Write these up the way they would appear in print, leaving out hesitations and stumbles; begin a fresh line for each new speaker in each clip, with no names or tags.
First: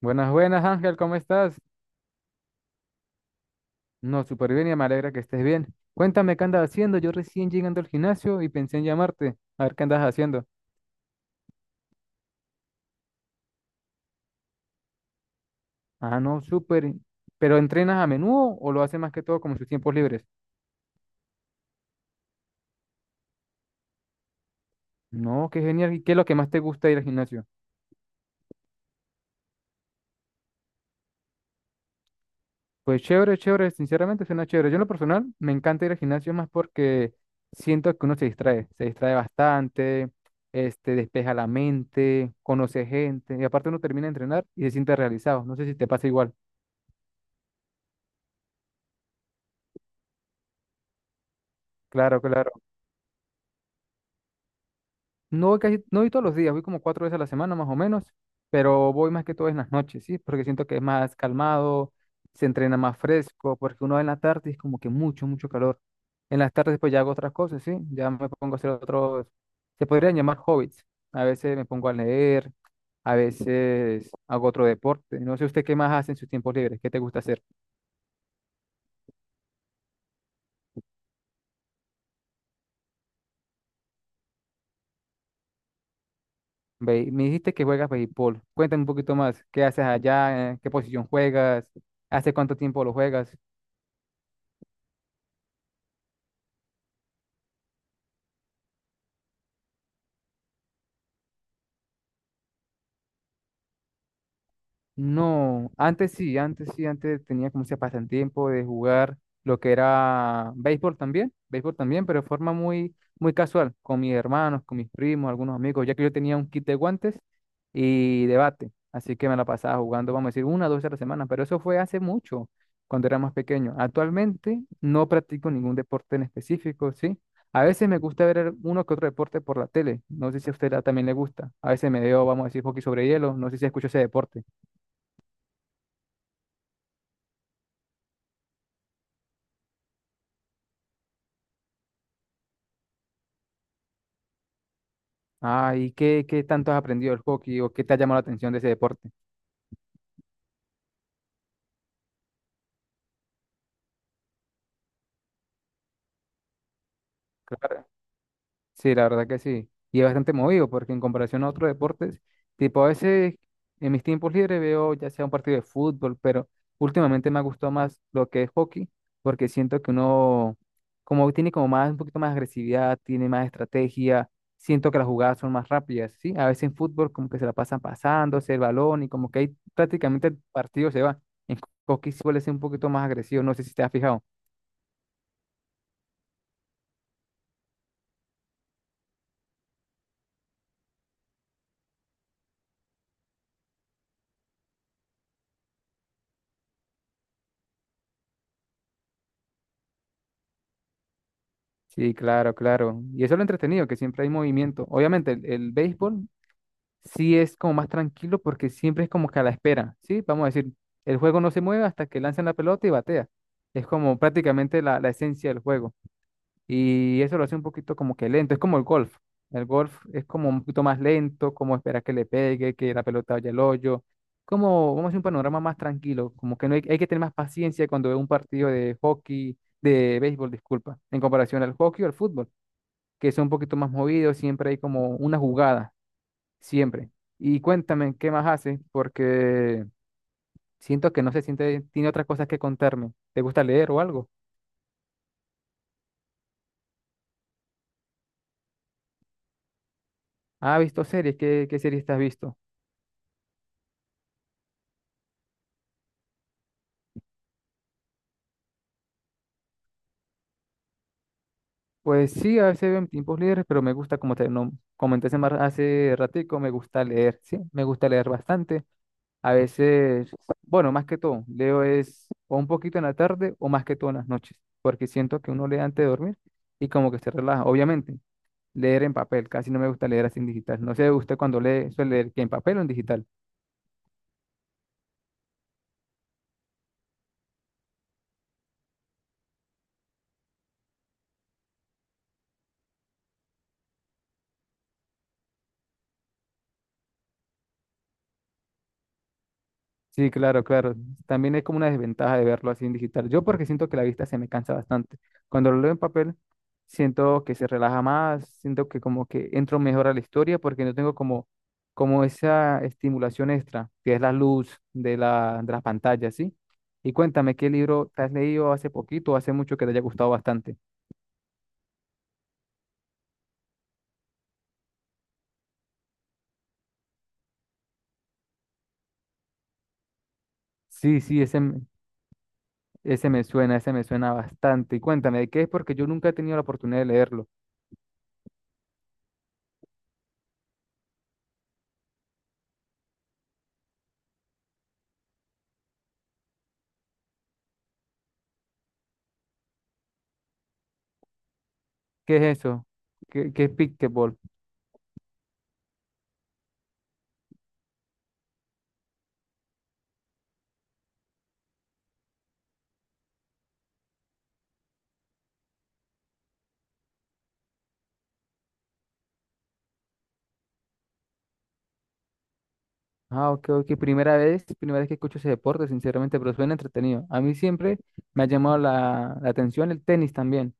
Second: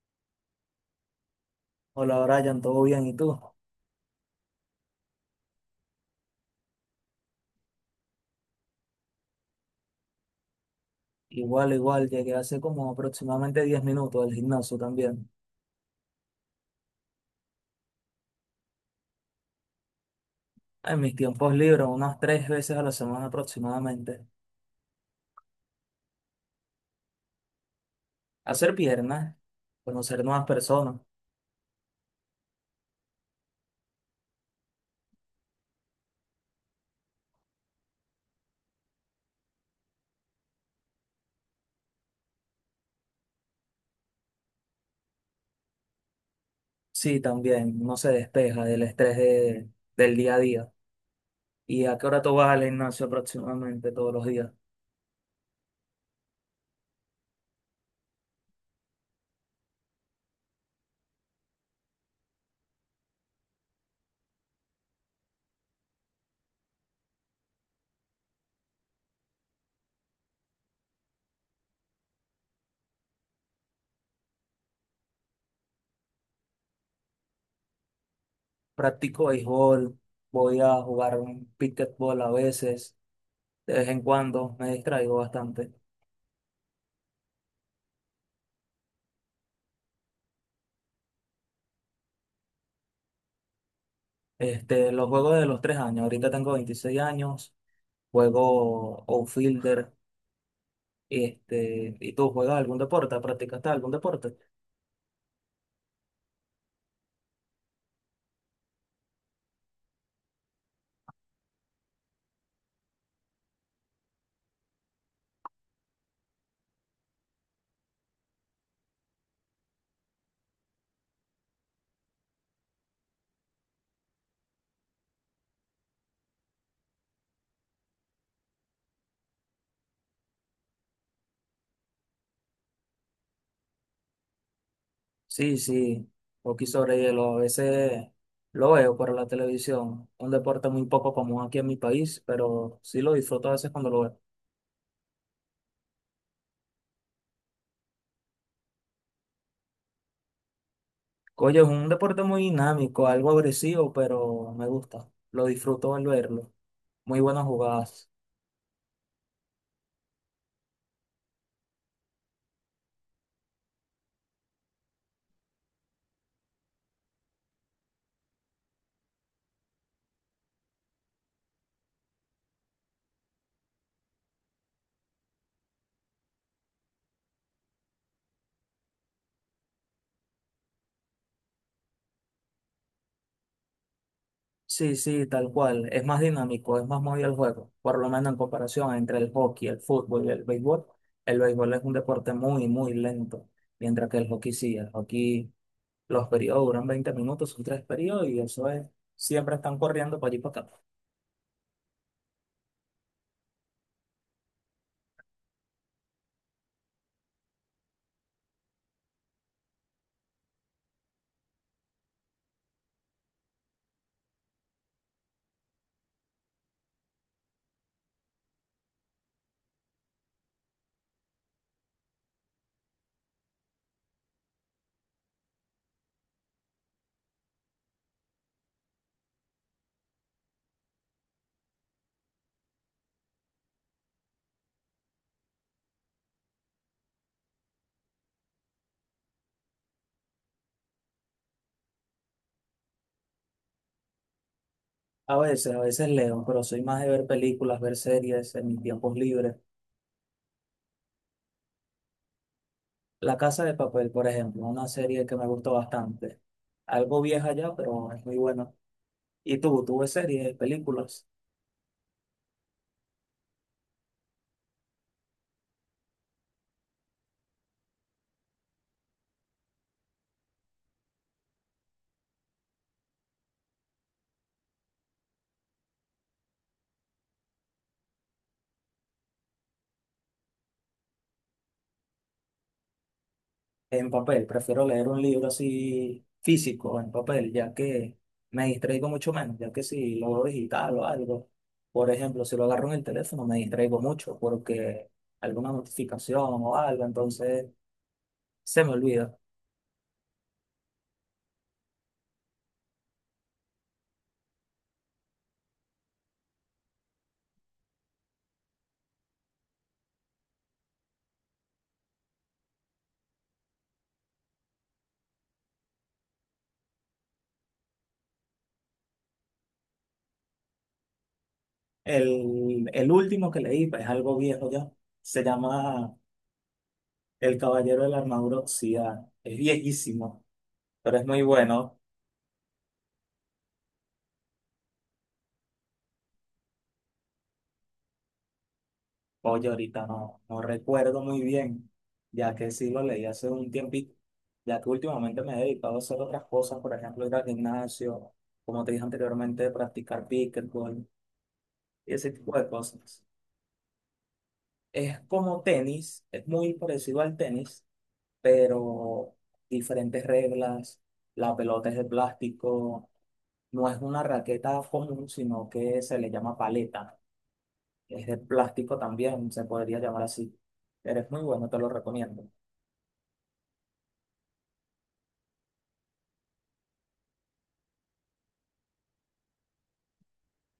Buenas, buenas, Ángel, ¿cómo estás?
Hola Brian, ¿todo bien? ¿Y tú?
No, súper bien y me alegra que estés bien. Cuéntame qué andas haciendo. Yo recién llegando al gimnasio y pensé en llamarte. A ver qué andas haciendo.
Igual, igual, llegué hace como aproximadamente 10 minutos del gimnasio también.
Ah, no, súper. ¿Pero entrenas a menudo o lo haces más que todo como en sus tiempos libres?
En mis tiempos libres, unas 3 veces a la semana aproximadamente.
No, qué genial. ¿Y qué es lo que más te gusta ir al gimnasio?
Hacer piernas, conocer nuevas personas.
Pues chévere, chévere. Sinceramente suena chévere. Yo en lo personal me encanta ir al gimnasio más porque siento que uno se distrae. Se distrae bastante, despeja la mente, conoce gente y aparte uno termina de entrenar y se siente realizado. No sé si te pasa igual.
Sí, también, no se despeja del del día a día. ¿Y a qué
Claro,
hora tú vas
claro.
al gimnasio aproximadamente todos los días?
No voy casi, no voy todos los días, voy como cuatro veces a la semana más o menos, pero voy más que todo en las noches, ¿sí? Porque siento que es más calmado, se entrena más fresco, porque uno en la tarde es como que mucho, mucho calor. En las tardes pues ya hago otras cosas, ¿sí? Ya me pongo a hacer otros, se podrían llamar hobbies. A veces me pongo a leer, a veces hago otro deporte. No sé usted qué más hace en sus tiempos libres, qué te gusta hacer.
Practico béisbol, voy a jugar un pickleball a veces, de vez en cuando, me distraigo bastante.
Me dijiste que juegas béisbol. Cuéntame un poquito más, ¿qué haces allá? ¿En Qué posición juegas? ¿Hace cuánto tiempo lo juegas?
Los juegos de los 3 años, ahorita tengo 26 años. Juego outfielder. ¿Y tú juegas algún deporte? ¿Practicaste algún deporte?
No, antes sí, antes sí, antes tenía como ese pasatiempo de jugar lo que era béisbol también, pero de forma muy, muy casual, con mis hermanos, con mis primos, algunos amigos, ya que yo tenía un kit de guantes y de bate, así que me la pasaba jugando, vamos a decir, una o dos veces a la semana, pero eso fue hace mucho, cuando era más pequeño. Actualmente no practico ningún deporte en específico, ¿sí? A veces me gusta ver uno que otro deporte por la tele, no sé si a usted también le gusta, a veces me veo, vamos a decir, hockey sobre hielo, no sé si escucho ese deporte.
Sí, sí, hockey sobre hielo, a veces lo veo por la televisión, un deporte muy poco común aquí en mi país, pero sí lo disfruto a veces cuando lo veo.
Ah, ¿y qué tanto has aprendido del hockey o qué te ha llamado la atención de ese deporte?
Oye, es un deporte muy dinámico, algo agresivo, pero me gusta, lo disfruto al verlo, muy buenas
Claro,
jugadas.
sí, la verdad que sí. Y es bastante movido porque en comparación a otros deportes, tipo a veces en mis tiempos libres veo ya sea un partido de fútbol, pero últimamente me ha gustado más lo que es hockey porque siento que uno como tiene como más un poquito más agresividad, tiene más estrategia, siento que las jugadas son más rápidas, ¿sí? A veces en fútbol como que se la pasan pasándose el balón y como que ahí prácticamente el partido se va. En hockey suele ser un poquito más agresivo, no sé si te has fijado.
Sí, sí, tal cual. Es más dinámico, es más movido el juego. Por lo menos en comparación entre el hockey, el fútbol y el béisbol. El béisbol es un deporte muy, muy lento. Mientras que el hockey sí, el hockey, los periodos duran 20 minutos, son 3 periodos y eso es, siempre están corriendo para allí y para acá.
Sí, claro, claro. Y eso es lo entretenido, que siempre hay movimiento. Obviamente, el béisbol sí es como más tranquilo porque siempre es como que a la espera, ¿sí? Vamos a decir, el juego no se mueve hasta que lanzan la pelota y batea. Es como prácticamente la esencia del juego. Y eso lo hace un poquito como que lento, es como el golf. El golf es como un poquito más lento, como esperar que le pegue, que la pelota vaya al hoyo. Como, vamos a hacer un panorama más tranquilo, como que no hay, hay que tener más paciencia cuando ve un partido de hockey, de béisbol, disculpa, en comparación al hockey o al fútbol que son un poquito más movidos, siempre hay como una jugada, siempre. Y cuéntame, ¿qué más haces? Porque siento que no se siente, tiene otras cosas que contarme. ¿Te gusta leer o algo?
A veces leo, pero soy más de ver películas, ver series en mis tiempos libres.
Ah, ¿has visto series? Qué series te has visto?
La Casa de Papel, por ejemplo, una serie que me gustó bastante. Algo vieja ya, pero es muy buena. ¿Y tú ves series, películas?
Pues sí, a veces veo en tiempos libres, pero me gusta, como te no, comenté hace ratico, me gusta leer, sí, me gusta leer bastante. A veces, bueno, más que todo, leo es o un poquito en la tarde o más que todo en las noches, porque siento que uno lee antes de dormir y como que se relaja. Obviamente, leer en papel, casi no me gusta leer así en digital. No sé, usted cuando lee, suele leer que en papel o en digital.
En papel, prefiero leer un libro así físico, en papel, ya que me distraigo mucho menos, ya que si lo veo digital o algo, por ejemplo, si lo agarro en el teléfono me distraigo mucho porque alguna notificación o algo, entonces se me olvida.
Sí, claro, claro. También es como una desventaja de verlo así en digital. Yo porque siento que la vista se me cansa bastante. Cuando lo leo en papel, siento que se relaja más, siento que como que entro mejor a la historia porque no tengo como, como esa estimulación extra, que es la luz de de las pantallas, ¿sí? Y cuéntame, ¿qué libro te has leído hace poquito o hace mucho que te haya gustado bastante?
El último que leí pues, es algo viejo ya, se llama El Caballero de la Armadura Oxidada, es viejísimo, pero
Sí,
es
sí,
muy
ese,
bueno.
Ese me suena, ese me suena bastante. Y cuéntame, ¿de qué es? Porque yo nunca he tenido la oportunidad de leerlo.
Oye, ahorita no, no recuerdo muy bien, ya que sí lo leí hace un tiempito, ya que últimamente me he dedicado a hacer otras cosas, por ejemplo, ir al gimnasio, como te dije anteriormente, practicar pickleball y ese
¿Qué
tipo
es
de
eso?
cosas.
Qué es Pickleball?
Es como tenis, es muy parecido al tenis, pero diferentes reglas, la pelota es de plástico, no es una raqueta común, sino que se le llama paleta, es de plástico también, se podría llamar así, pero es muy bueno, te lo recomiendo.
Ah, ok, ok. Primera vez que escucho ese deporte, sinceramente, pero suena entretenido. A mí siempre me ha llamado la atención el tenis también.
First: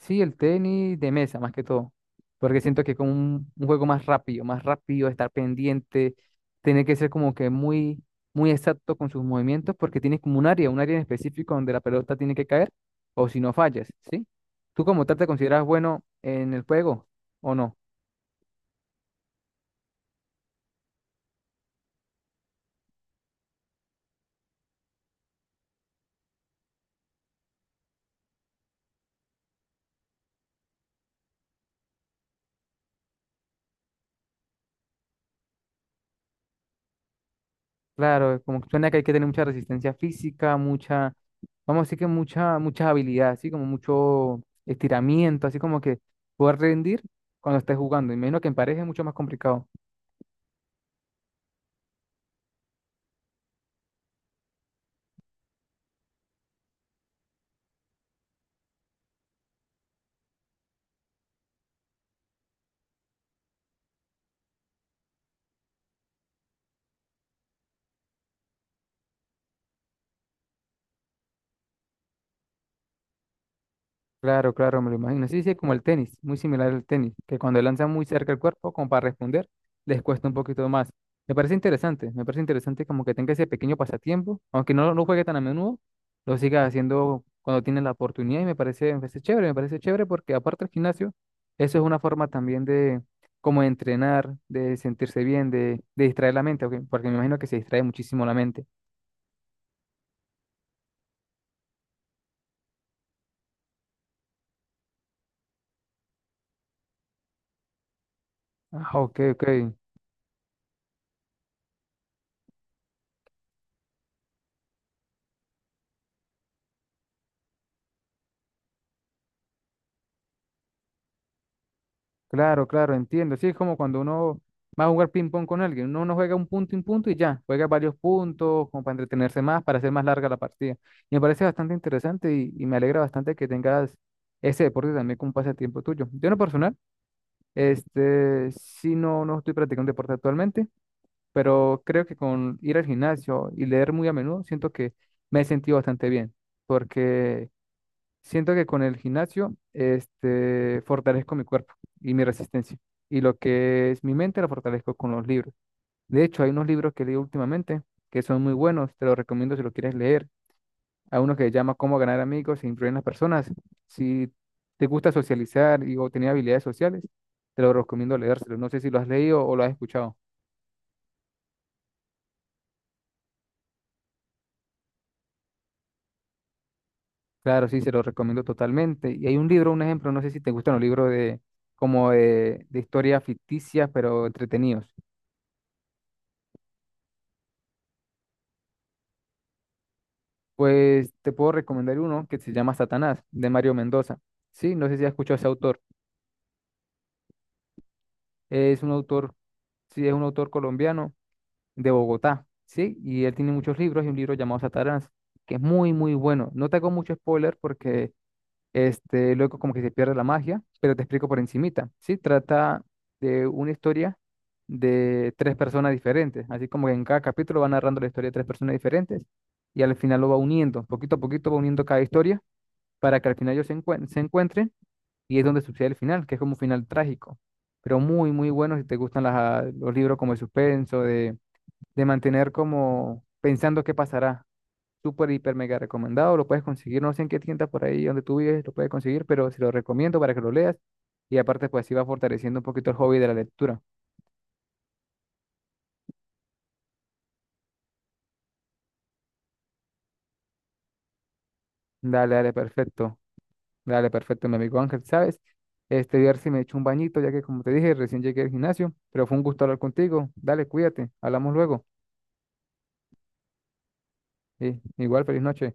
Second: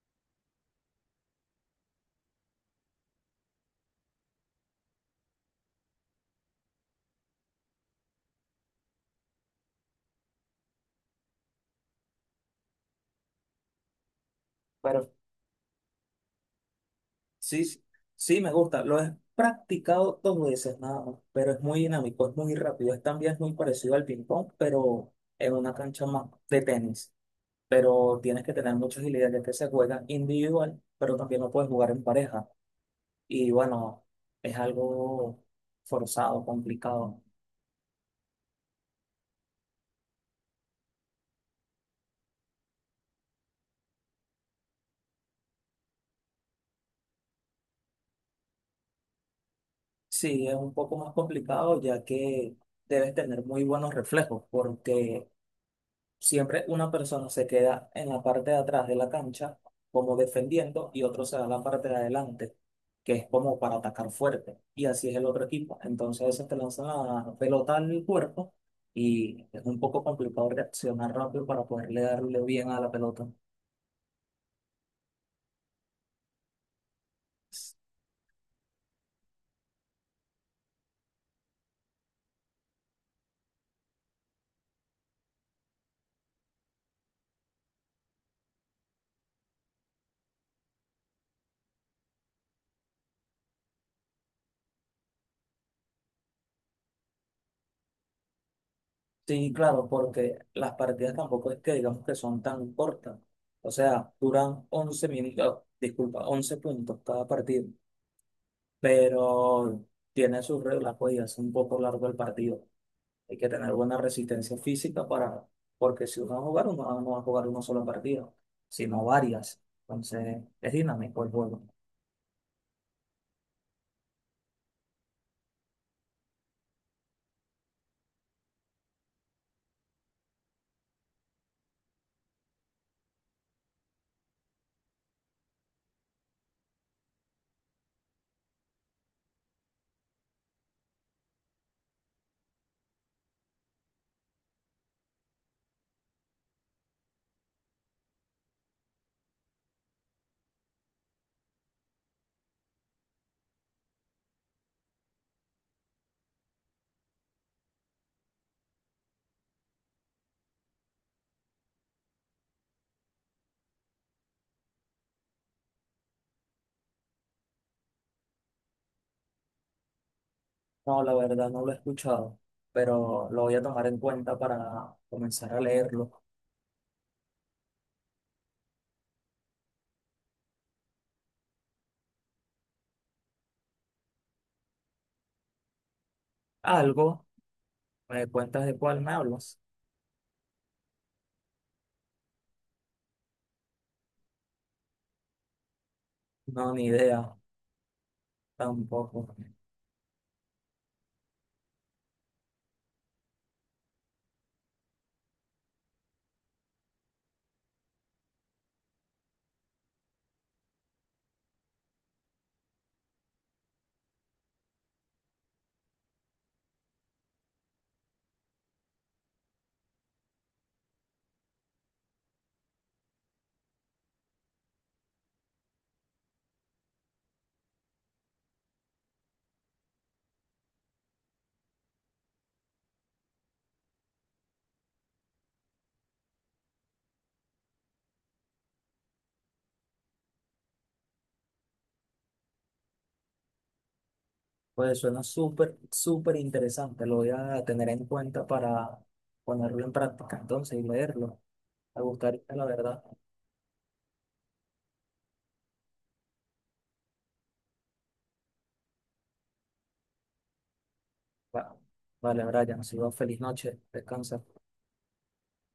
Sí, el tenis de mesa, más que todo. Porque siento que es como un juego más rápido, estar pendiente, tener que ser como que muy, muy exacto con sus movimientos, porque tienes como un área en específico donde la pelota tiene que caer, o si no fallas, ¿sí? ¿Tú como
Pero
tal te consideras bueno en el juego o
sí,
no?
sí, sí me gusta. Lo he practicado 2 veces nada más, pero es muy dinámico, es muy rápido. Es también muy parecido al ping-pong, pero en una cancha más de tenis. Pero tienes que tener mucha agilidad, ya que se juega individual, pero también lo puedes jugar en pareja. Y bueno, es algo forzado, complicado.
Claro, como que suena que hay que tener mucha resistencia física, mucha, vamos a decir que mucha, mucha habilidad, así como mucho estiramiento, así como que poder rendir cuando estés jugando. Imagino que en pareja es mucho más complicado.
Sí, es un poco más complicado, ya que debes tener muy buenos reflejos, porque siempre una persona se queda en la parte de atrás de la cancha como defendiendo y otro se da la parte de adelante, que es como para atacar fuerte. Y así es el otro equipo. Entonces se te lanza la pelota al cuerpo y es un poco complicado reaccionar rápido para poderle darle bien a la pelota.
Claro, claro, me lo imagino. Sí, sí, como el tenis, muy similar al tenis, que cuando lanzan muy cerca el cuerpo, como para responder, les cuesta un poquito más. Me parece interesante como que tenga ese pequeño pasatiempo, aunque no lo juegue tan a menudo, lo siga haciendo cuando tiene la oportunidad y me parece chévere porque aparte del gimnasio, eso es una forma también de como de entrenar, de sentirse bien, de distraer la mente, ok. Porque me imagino que se distrae muchísimo la mente.
Sí, claro, porque las partidas tampoco es que digamos que son tan cortas. O sea, duran 11 minutos, disculpa, 11 puntos cada partido.
Ah, ok, ok.
Pero tiene sus reglas, pues, y hace un poco largo el partido. Hay que tener buena resistencia física para, porque si uno va a jugar, uno no va a jugar un solo partido, sino varias. Entonces, es dinámico el juego.
Claro, claro, entiendo. Sí, es como cuando uno va a jugar ping-pong con alguien. Uno no juega un punto y ya. Juega varios puntos como para entretenerse más, para hacer más larga la partida. Y me parece bastante interesante y me alegra bastante que tengas ese deporte también como un pasatiempo tuyo. Yo en lo personal, sí no, no estoy practicando deporte actualmente, pero creo que con ir al gimnasio y leer muy a menudo, siento que me he sentido bastante bien. Porque siento que con el gimnasio, fortalezco mi cuerpo y mi resistencia. Y lo que es mi mente la fortalezco con los libros. De hecho, hay unos libros que leo últimamente que son muy buenos. Te los recomiendo si lo quieres leer. Hay uno que se llama Cómo ganar amigos e influir en las personas. Si te gusta socializar y o tener habilidades sociales, te lo recomiendo leérselo. No sé si lo has leído o lo has escuchado.
No, la verdad no lo he escuchado, pero lo voy a tomar en cuenta para comenzar a leerlo.
Claro, sí, se lo recomiendo totalmente. Y hay un libro, un ejemplo, no sé si te gustan los libros de como de historias ficticias, pero entretenidos.
Algo, ¿me cuentas de cuál me hablas?
Pues te puedo recomendar uno que se llama Satanás, de Mario Mendoza. Sí, no sé si has escuchado a ese autor.
No, ni idea,
Es un
tampoco.
autor, sí, es un autor colombiano de Bogotá, ¿sí? Y él tiene muchos libros y un libro llamado Satanás, que es muy, muy bueno. No te hago mucho spoiler porque luego como que se pierde la magia, pero te explico por encimita, ¿sí? Trata de una historia de tres personas diferentes, así como que en cada capítulo va narrando la historia de tres personas diferentes y al final lo va uniendo, poquito a poquito va uniendo cada historia para que al final ellos se, se encuentren y es donde sucede el final, que es como un final trágico, pero muy, muy bueno si te gustan los libros como de suspenso, de mantener como pensando qué pasará. Súper, hiper, mega recomendado, lo puedes conseguir, no sé en qué tienda por ahí donde tú vives, lo puedes conseguir, pero se lo recomiendo para que lo leas y aparte pues sí va fortaleciendo un poquito el hobby de la lectura.
Pues suena súper, súper interesante. Lo voy a tener en cuenta para ponerlo en práctica entonces y leerlo. Me
Dale,
gustaría, la verdad.
dale, perfecto, mi amigo Ángel, ¿sabes? Ver si me echo un bañito, ya que como te dije, recién llegué al gimnasio, pero fue un gusto hablar contigo. Dale, cuídate, hablamos
Va-
luego.
Vale, Brian, ha sido feliz noche. Descansa.
Sí, igual, feliz noche.